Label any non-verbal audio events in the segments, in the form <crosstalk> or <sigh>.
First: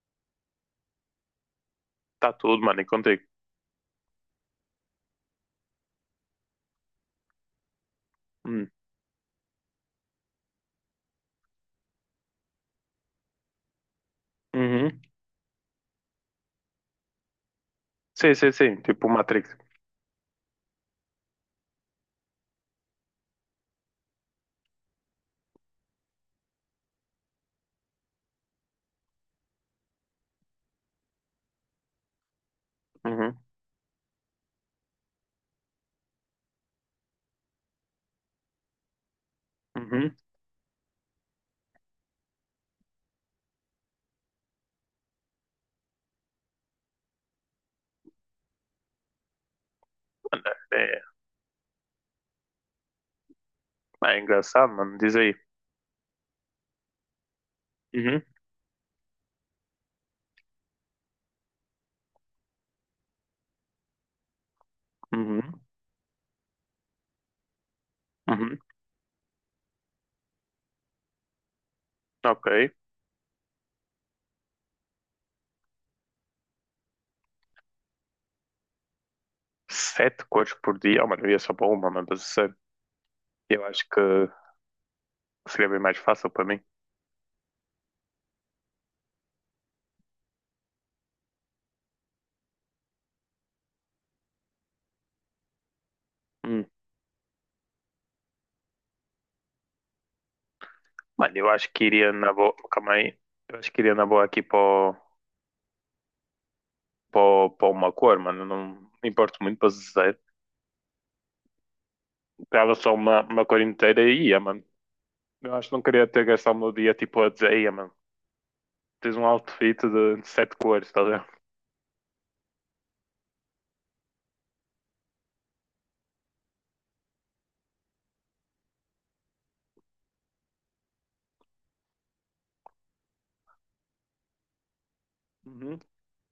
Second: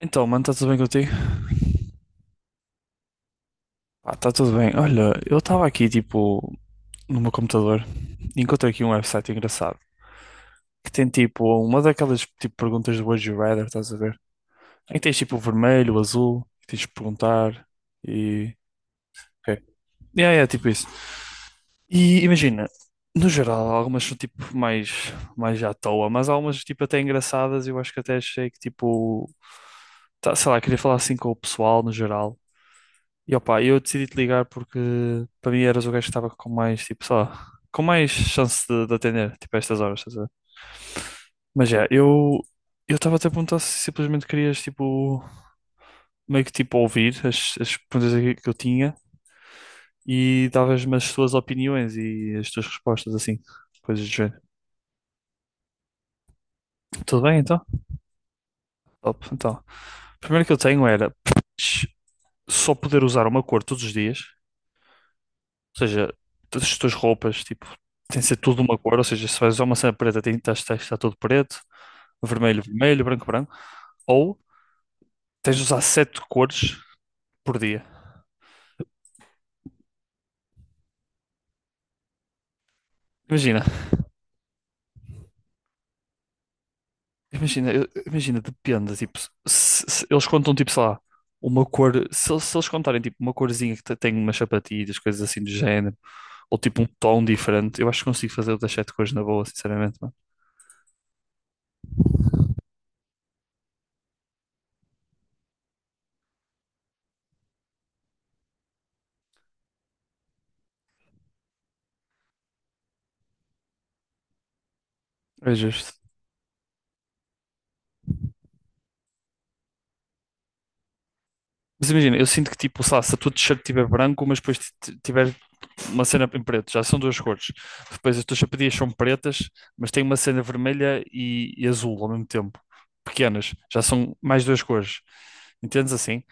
Então, mano, está tudo bem contigo? Tá tudo, mano, encontrei. Pá, está tudo bem. Olha, eu estava aqui, tipo, no meu computador e Hum. encontrei aqui um website engraçado que tem, tipo, uma daquelas, tipo, perguntas do Would You Rather, estás a ver? Em que Uhum. tens, tipo, o vermelho, o azul, que tens de perguntar Sim, sim, e... sim. Tipo Matrix. Ok. É, é, tipo isso. E imagina, no geral, algumas são, tipo, mais, mais à toa, mas algumas, tipo, até engraçadas, eu acho que até achei que, tipo... sei lá, queria falar assim com o pessoal no geral. E Uhum. opa, eu decidi te ligar porque para mim eras o gajo que estava com mais, tipo, só, com mais chance de atender, tipo, a estas horas, Uhum. estás a ver? Mas é, eu estava até a perguntar se simplesmente querias, tipo, meio que tipo ouvir as, as perguntas aqui que eu tinha Mano, e davas-me É, as tuas opiniões e as tuas respostas, assim, coisas do é género. engraçado, mano. Diz aí. Tudo bem, então? Uhum. Top, então. A primeira que eu tenho era só poder usar uma cor todos os dias. Uhum. Ou seja, todas as tuas roupas, tipo, tem de ser tudo Uhum. de uma cor. Ou seja, se vais usar uma cena preta, tem que estar tudo preto, Ok. vermelho, vermelho, branco, branco. Ou tens de usar sete cores por dia. Sete cores por dia. Oh, mano, eu ia só para uma, mano. Mas sério, eu Imagina, acho que seria bem mais fácil para mim. imagina, depende. Tipo, se eles contam, tipo, sei lá, uma cor. Se eles contarem, tipo, uma corzinha tem umas sapatilhas, coisas assim do género, ou Hum. tipo um tom diferente, eu acho que consigo fazer outras sete cores na boa, sinceramente, mano. Mano, eu acho que iria na boa. Calma aí. Eu acho que iria na boa aqui para uma cor, mano. Não me importo muito para dizer. Pegava só uma cor inteira e ia, mano. Eu É acho que não justo. queria ter gastado o meu dia tipo a dizer, ia, mano. Tens um outfit de sete cores, estás a ver? Mas imagina, eu sinto que tipo, sei lá, se a tua t-shirt estiver branco, mas depois tiver uma cena em preto, já são duas cores. Depois as tuas sapatilhas são pretas, mas tem uma cena vermelha e azul ao mesmo tempo, pequenas, já são mais duas cores. Uhum. Entendes assim?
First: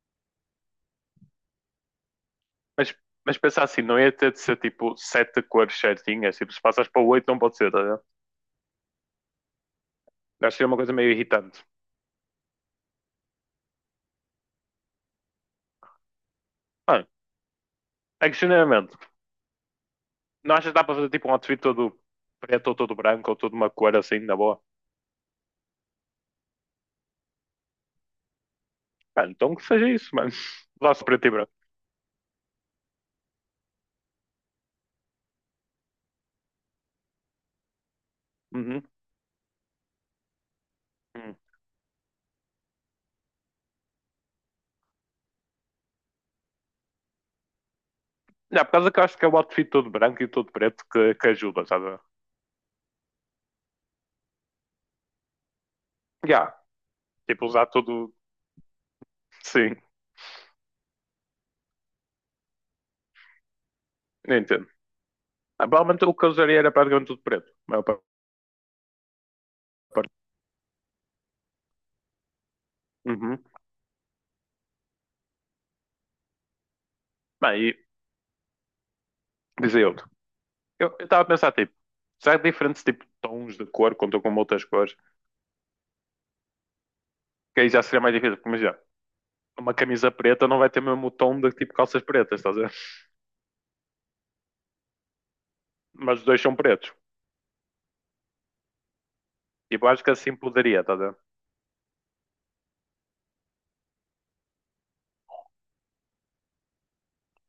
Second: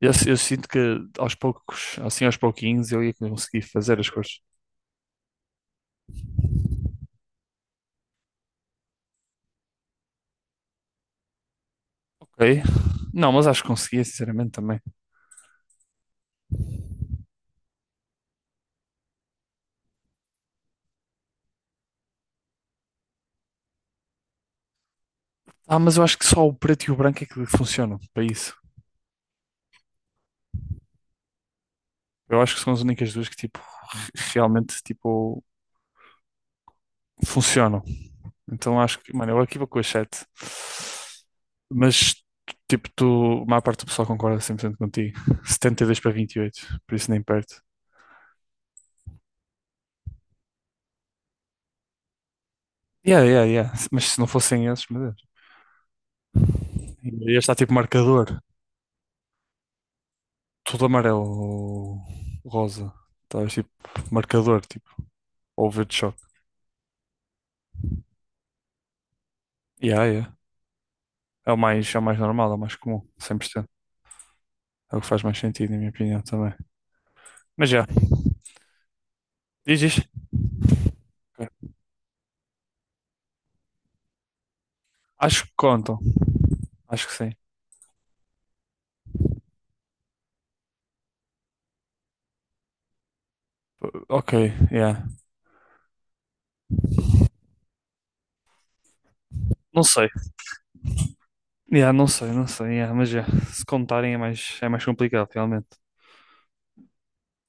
Eu sinto que aos poucos, assim aos pouquinhos, Mas, eu ia mas pensa conseguir assim, não fazer ia as ter de coisas. ser tipo sete cores certinhas, tipo, se passas para oito não pode ser, estás a ver? Acho que é uma coisa meio irritante. Ok? Não, mas acho que conseguia, sinceramente, também. Mano, é que genuinamente, não achas que dá para fazer tipo um outfit todo preto ou todo branco ou toda uma cor assim, na boa? Ah, mas eu acho que só o preto e o branco é que funcionam para isso. Mano, então que seja isso, mano. <laughs> Lá-se preto e branco. Eu acho que são as únicas duas que, tipo, realmente, tipo, funcionam. Então Uhum. acho que, mano, eu aqui vou com as sete. Mas, tipo, tu, a maior parte do pessoal concorda 100% contigo. 72-28. Por isso nem perto. Já, por causa que eu acho que é o outfit todo branco e todo preto que ajuda, sabe? Yeah, yeah, yeah. Mas se não fossem esses, meu Deus. Já, Ia tipo, estar usar tipo, tudo. marcador. Sim, Tudo amarelo, rosa. Talvez, tipo, marcador, entendo. tipo, Ah, ou verde provavelmente o choque. que eu usaria era praticamente tudo preto. A maior. Yeah, yeah. É o mais normal, é o mais comum, cem Uhum. por cento. É o que faz mais sentido, na minha opinião, também. Bem, Mas e já, diz dizer diz. outro. Eu estava a Ok. pensar, tipo, será que diferentes tipo, tons de cor contam com outras cores? Acho que contam. Acho que sim. Que aí já seria mais difícil, porque imagina, uma camisa preta não vai ter mesmo o tom de tipo calças pretas, estás a ver? Ok, yeah. Mas os dois são pretos. Não Tipo, acho sei. que assim poderia, estás a ver? Yeah, não sei, não sei. Yeah, mas já, se contarem é mais complicado, realmente.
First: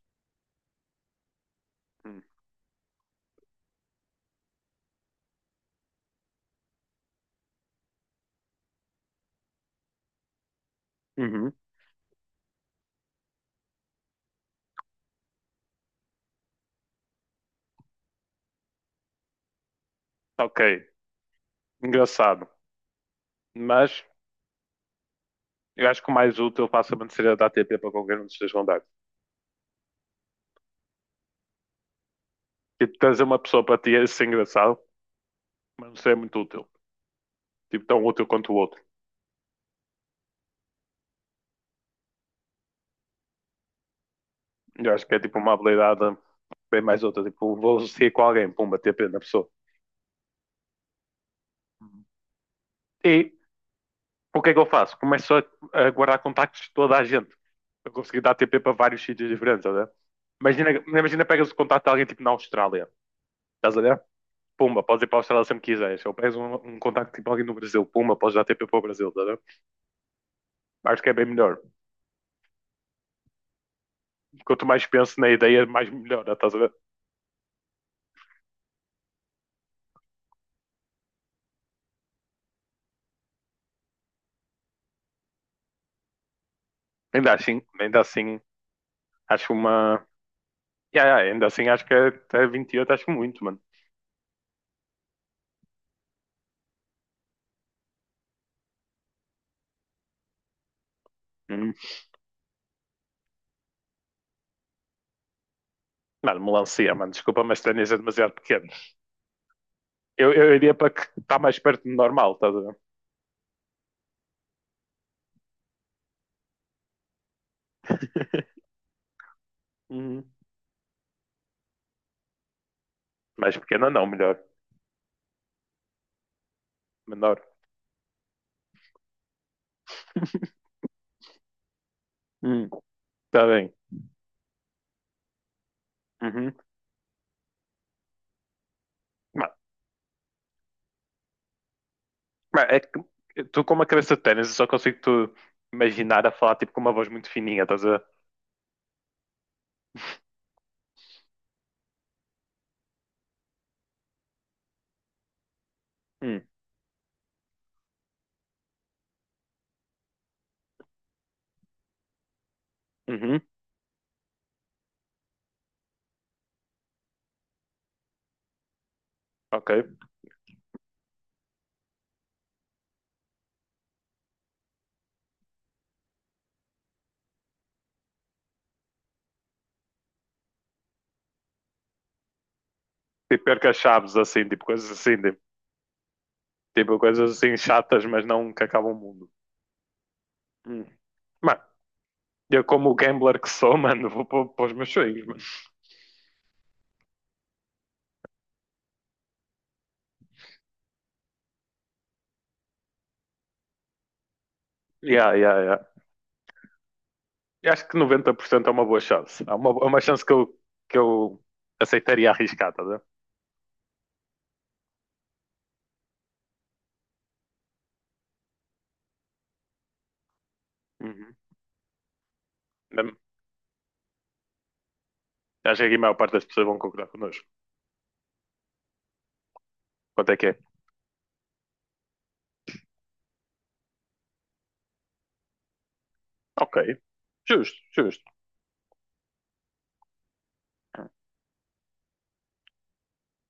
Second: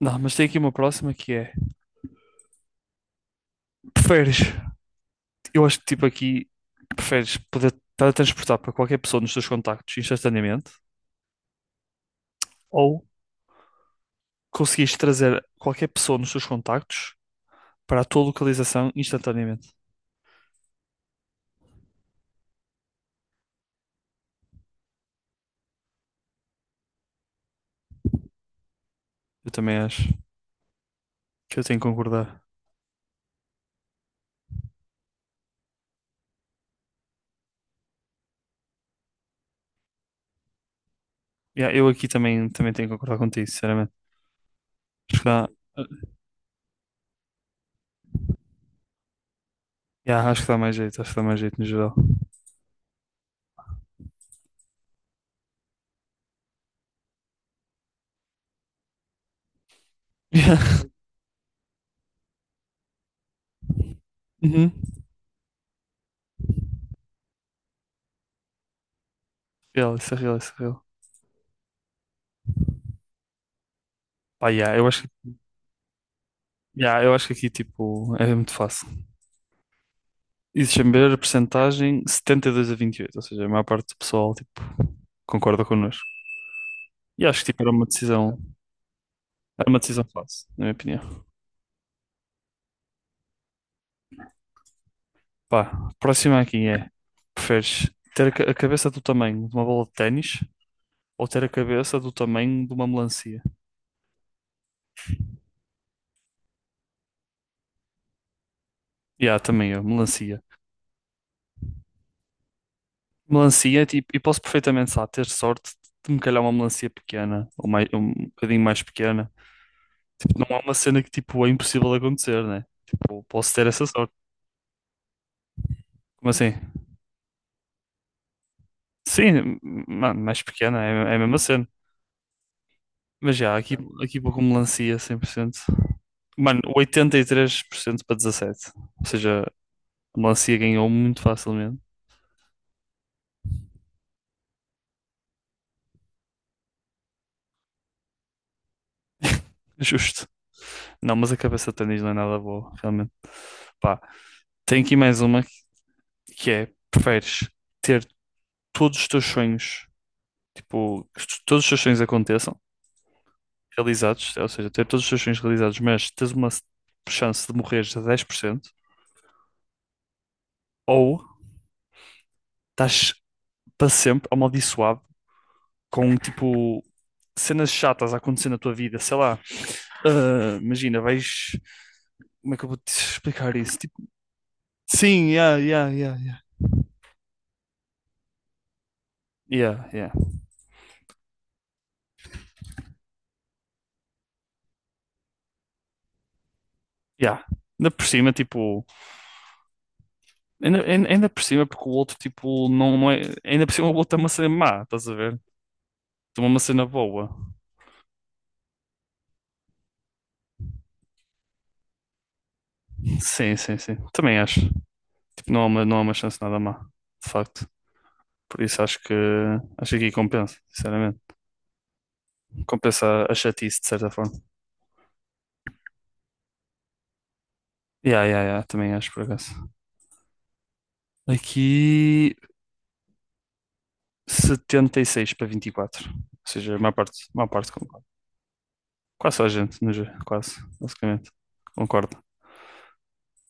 Não, mas tem aqui uma próxima que é: Hum. preferes, eu acho que tipo aqui, preferes poder teletransportar para qualquer pessoa nos teus contactos instantaneamente Uhum. ou conseguires trazer qualquer pessoa nos teus contactos para a tua localização instantaneamente? Ok, engraçado. Mas eu acho que o mais útil facilmente seria dar TP para qualquer um dos teus contactos. Eu também acho que eu tenho que concordar. Tipo, trazer uma pessoa para ti é ser engraçado, mas não seria muito útil. Tipo, tão útil quanto o outro. Yeah, eu aqui também, tenho que concordar contigo, sinceramente. Eu acho que é Acho que tipo dá, uma habilidade bem mais outra. Tipo, vou associar com alguém, pumba, TP na pessoa. yeah, acho que dá mais jeito, acho que dá mais jeito no geral. <laughs> E o que é que eu faço? Começo a guardar contactos de toda a gente. Eu consegui dar TP para vários sítios diferentes, estás. Imagina, Yeah. imagina pegas o contacto de alguém tipo na Austrália, estás a ver? Uhum. Pumba, podes ir para a Austrália sempre que quiseres. Ou pegas um contacto tipo alguém no Brasil, pumba, podes dar TP para o Brasil, estás a ver? Real, isso é real, isso é real. Acho que é bem melhor. Pá, Quanto yeah, mais penso na ideia, mais melhora, estás a ver? yeah, eu acho que aqui tipo, é muito fácil. E deixa-me ver a percentagem, 72 a 28, ou seja, a maior parte do pessoal tipo, concorda connosco. E acho que tipo, Ainda assim, acho era uma decisão uma. fácil, na minha Yeah, opinião. yeah, ainda assim, acho que até 28, acho muito, mano. Pá, próxima aqui é: preferes ter a cabeça do tamanho de uma bola de ténis ou ter a Hum. cabeça do tamanho de uma melancia? Mano, melancia, mano, desculpa, mas tênis é demasiado pequeno. Yeah, também eu, Eu, melancia. eu iria para que está mais perto do normal, estás a ver? Melancia, é tipo, e posso perfeitamente, sabe, ter sorte de me calhar uma melancia pequena ou mais, um bocadinho mais pequena. Uhum. Tipo, não é uma cena que, tipo, é impossível de acontecer, né? Tipo, posso Mais ter essa pequena não, sorte. melhor. Como assim? Menor. Sim, mano, mais pequena, é, é a mesma cena. Hum. Mas Está já, bem. aqui, aqui vou com melancia 100%. Uhum. Mano, 83% para 17%. Ou seja, Mas, o Lancia ganhou muito facilmente. mas é que tu com uma cabeça de ténis, eu só consigo tu imaginar a falar tipo com uma voz muito fininha, estás a ver? <laughs> Justo. Não, mas a cabeça de ténis não é nada boa, realmente. Pá, tem aqui mais uma Uhum. que é: preferes ter todos os teus sonhos, tipo, todos os teus sonhos aconteçam, Uhum. realizados, ou seja, ter todos os teus sonhos realizados, mas tens uma chance de morreres a 10% Ok. ou estás para sempre amaldiçoado com, tipo, cenas chatas a acontecer na tua vida, sei lá. Ah, imagina, vais. Como é que eu vou te Tipo explicar isso? arca-chaves, assim, tipo coisas assim, Sim, tipo, yeah, yeah, yeah, yeah. tipo, coisas assim chatas, mas não que acabam o mundo. Yeah, yeah, Hum. Mano, eu como o gambler que sou, <laughs> mano, vou para os meus sonhos, mano. yeah. Ainda por cima, tipo, ainda por cima, porque o outro, tipo, não, não é. Ainda por cima, o outro é uma cena má, estás a Yeah, ver? yeah, yeah. Toma uma cena boa. Eu acho que 90% é uma boa chance. É uma chance que eu aceitaria arriscar, tá a ver? Sim, sim, sim. Também acho. Tipo, não há uma chance nada má, de facto. Por isso acho que aqui compensa, sinceramente. Uhum. Compensa Mesmo- a chatice, de certa forma. Acho que aqui a maior parte das pessoas vão concordar connosco. Yeah, yeah, yeah, também acho, por acaso. Quanto é que é? Aqui 76-24. Ou Ok. seja, a maior parte Justo, justo. quase só a gente, no ge- quase, basicamente. Concordo.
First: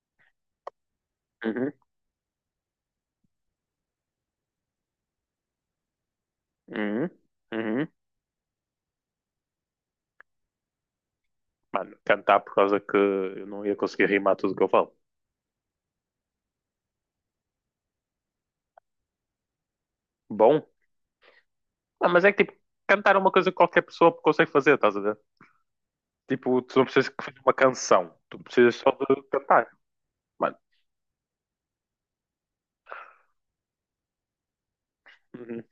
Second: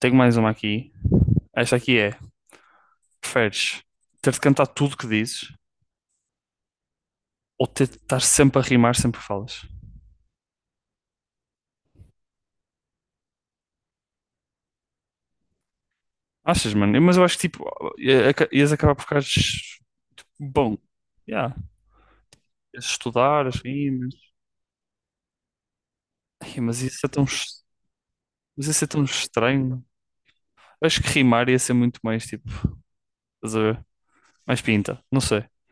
Tenho mais uma aqui. Uhum. Esta aqui é: preferes ter de cantar tudo que dizes Uhum. ou ter Uhum. de estar sempre a rimar sempre que falas? Mano, cantar por causa que eu não ia conseguir rimar tudo o que eu falo. Achas, mano? Mas eu acho que tipo, ias acabar por ficar Bom? bom. Yeah. Ah, mas é que tipo, Ias cantar é uma estudar coisa que as qualquer pessoa rimas. consegue fazer, estás a ver? Tipo, Ai, tu mas não isso precisas é que fazer uma canção, tu mas precisas isso é só tão de cantar. estranho. Mano, Eu acho que rimar ia ser muito mais tipo, estás a ver? Mais pinta, não sei. uhum.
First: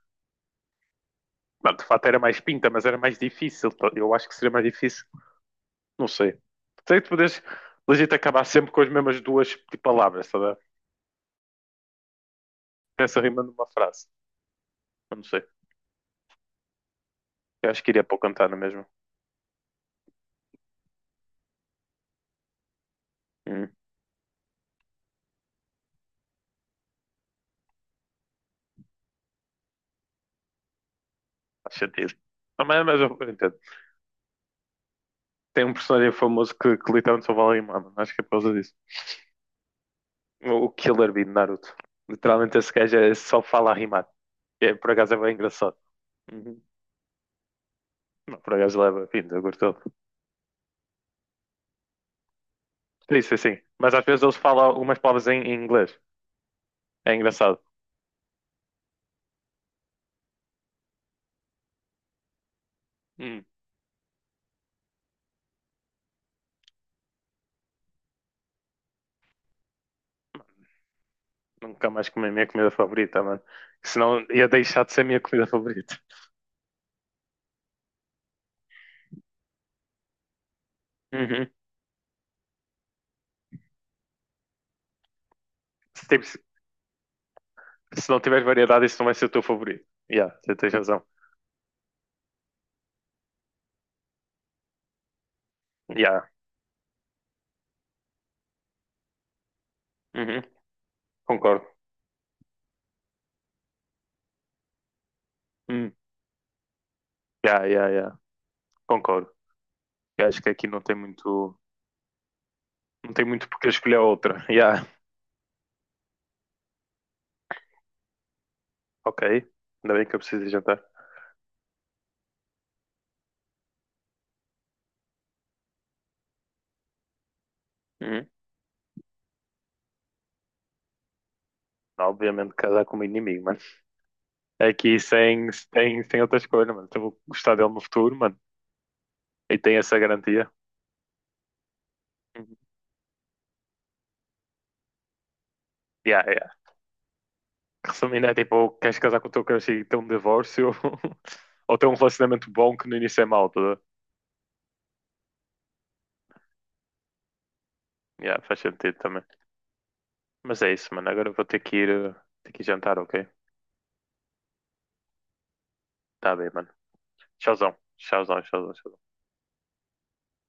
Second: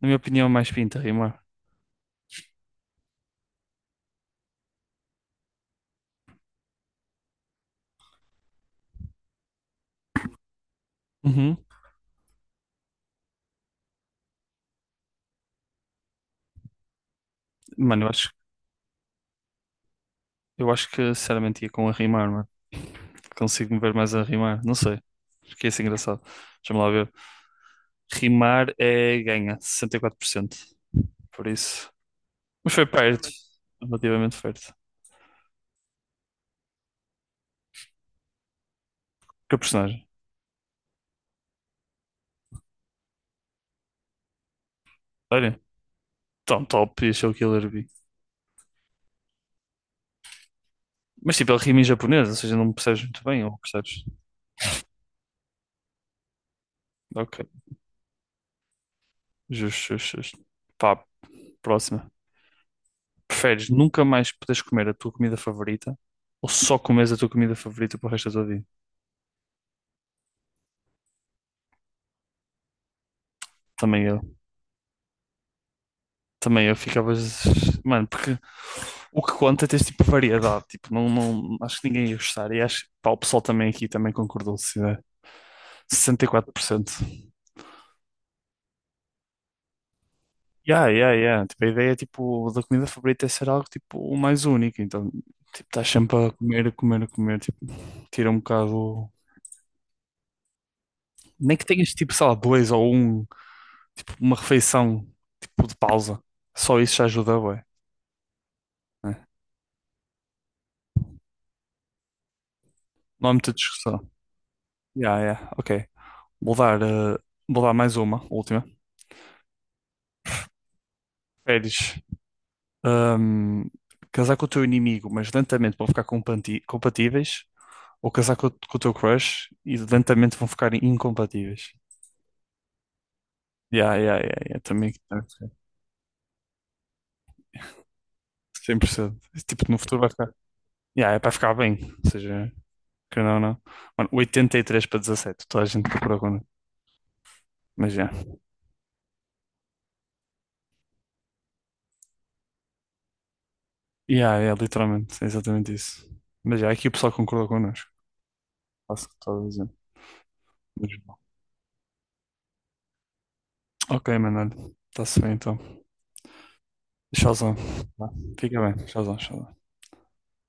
Na minha opinião, é mais pinta rimar. Mano, de fato era mais pinta, mas era mais difícil. Tá? Eu acho que seria mais difícil. Não sei. Sei que tu podes legit acabar sempre com as mesmas duas tipo, palavras, sabe? Uhum. Essa rima numa frase. Eu não sei. Eu acho que iria Mano, para o Cantano mesmo. eu acho que sinceramente ia com a rimar, mano. Hum, Consigo me ver mais a rimar? Não sei. Fiquei assim engraçado. Deixa-me lá ver. Rimar é ganha, 64%. Por cento. Por faz isso. sentido. Não, Mas mas, foi mas eu perto. entendo. Relativamente perto. Tem um personagem famoso que literalmente só fala rimando. Acho que é por causa disso. Que personagem? O Killer Bee de Naruto. Literalmente esse gajo só fala a rimar. É, por acaso é bem Olha. engraçado. Uhum. Tão top e achou que Killer Bee. Não, por acaso leva vindo, eu gosto dele. Mas tipo, ele rima em japonês, ou seja, não percebes muito Isso, bem, sim. ou Sim. Mas às percebes? vezes eles falam umas palavras em inglês. É Ok. engraçado. Justo, justo, justo. Pá, próxima. Hum. Preferes nunca mais poderes comer a tua comida favorita ou só comes a tua comida favorita para o resto da tua vida? Nunca mais comi a minha comida favorita, mano. Também Senão eu. ia deixar de ser a minha comida favorita. Também eu ficava. Mano, porque. O que conta é ter tipo variedade, tipo, não, Uhum. não, acho que ninguém ia gostar. E acho que pá, o pessoal também aqui também concordou, se tiver Se, tipo, sessenta e se- quatro né? 64%. se não tiver variedade, isso não vai ser o teu favorito. Yeah, você tens Yeah, razão. yeah, yeah. Tipo, a ideia tipo, da comida favorita é ser algo tipo o mais único. Então, tipo, estás sempre Yeah. a comer, a comer, a comer, tipo, tira um bocado. Uhum. Nem que Concordo. tenhas tipo, sei lá, dois ou um, tipo, uma refeição tipo de Hum. pausa. Só isso já ajuda, ué. Yeah, yeah, yeah. Né? Concordo. Eu acho que aqui não tem muito. Não tem Não há muito muita porque eu escolher discussão. outra. <laughs> Yeah. Yeah, yeah, ok. Vou dar, eh, vou dar mais uma, última. Ok. Ainda bem que eu preciso de jantar. Preferes hum, casar com o teu inimigo, mas lentamente vão ficar compatíveis, ou Uhum. casar com o teu crush e lentamente vão ficar incompatíveis. Obviamente casar com o meu inimigo, mano. Yeah, yeah, yeah, yeah, também Aqui sem outra escolha, mano. Então eu vou gostar dele no futuro, mano. 100%. E Tipo, tem no essa futuro vai ficar. garantia. Yeah, é para ficar bem, ou seja, Uhum. que não, não. Mano, 83-17. Toda a gente concordou Yeah, connosco. Mas já. resumindo, é Yeah. tipo, queres casar com o teu crush e ter um divórcio <laughs> ou ter um relacionamento bom que no início é mau, tá? Yeah, yeah, literalmente, é exatamente isso. Mas já, yeah, aqui o pessoal concordou connosco. Yeah, faz sentido Faço o que também. estava a dizer. Mas é isso, mano. Mas, Agora eu vou ter que eh, ir jantar, ok? ok, mano, olha, está-se bem então. Tá bem, mano. Tchauzão. Tchauzão, Vá, tchauzão, fica tchauzão. bem, Tchauzão. tchauzão, tchauzão.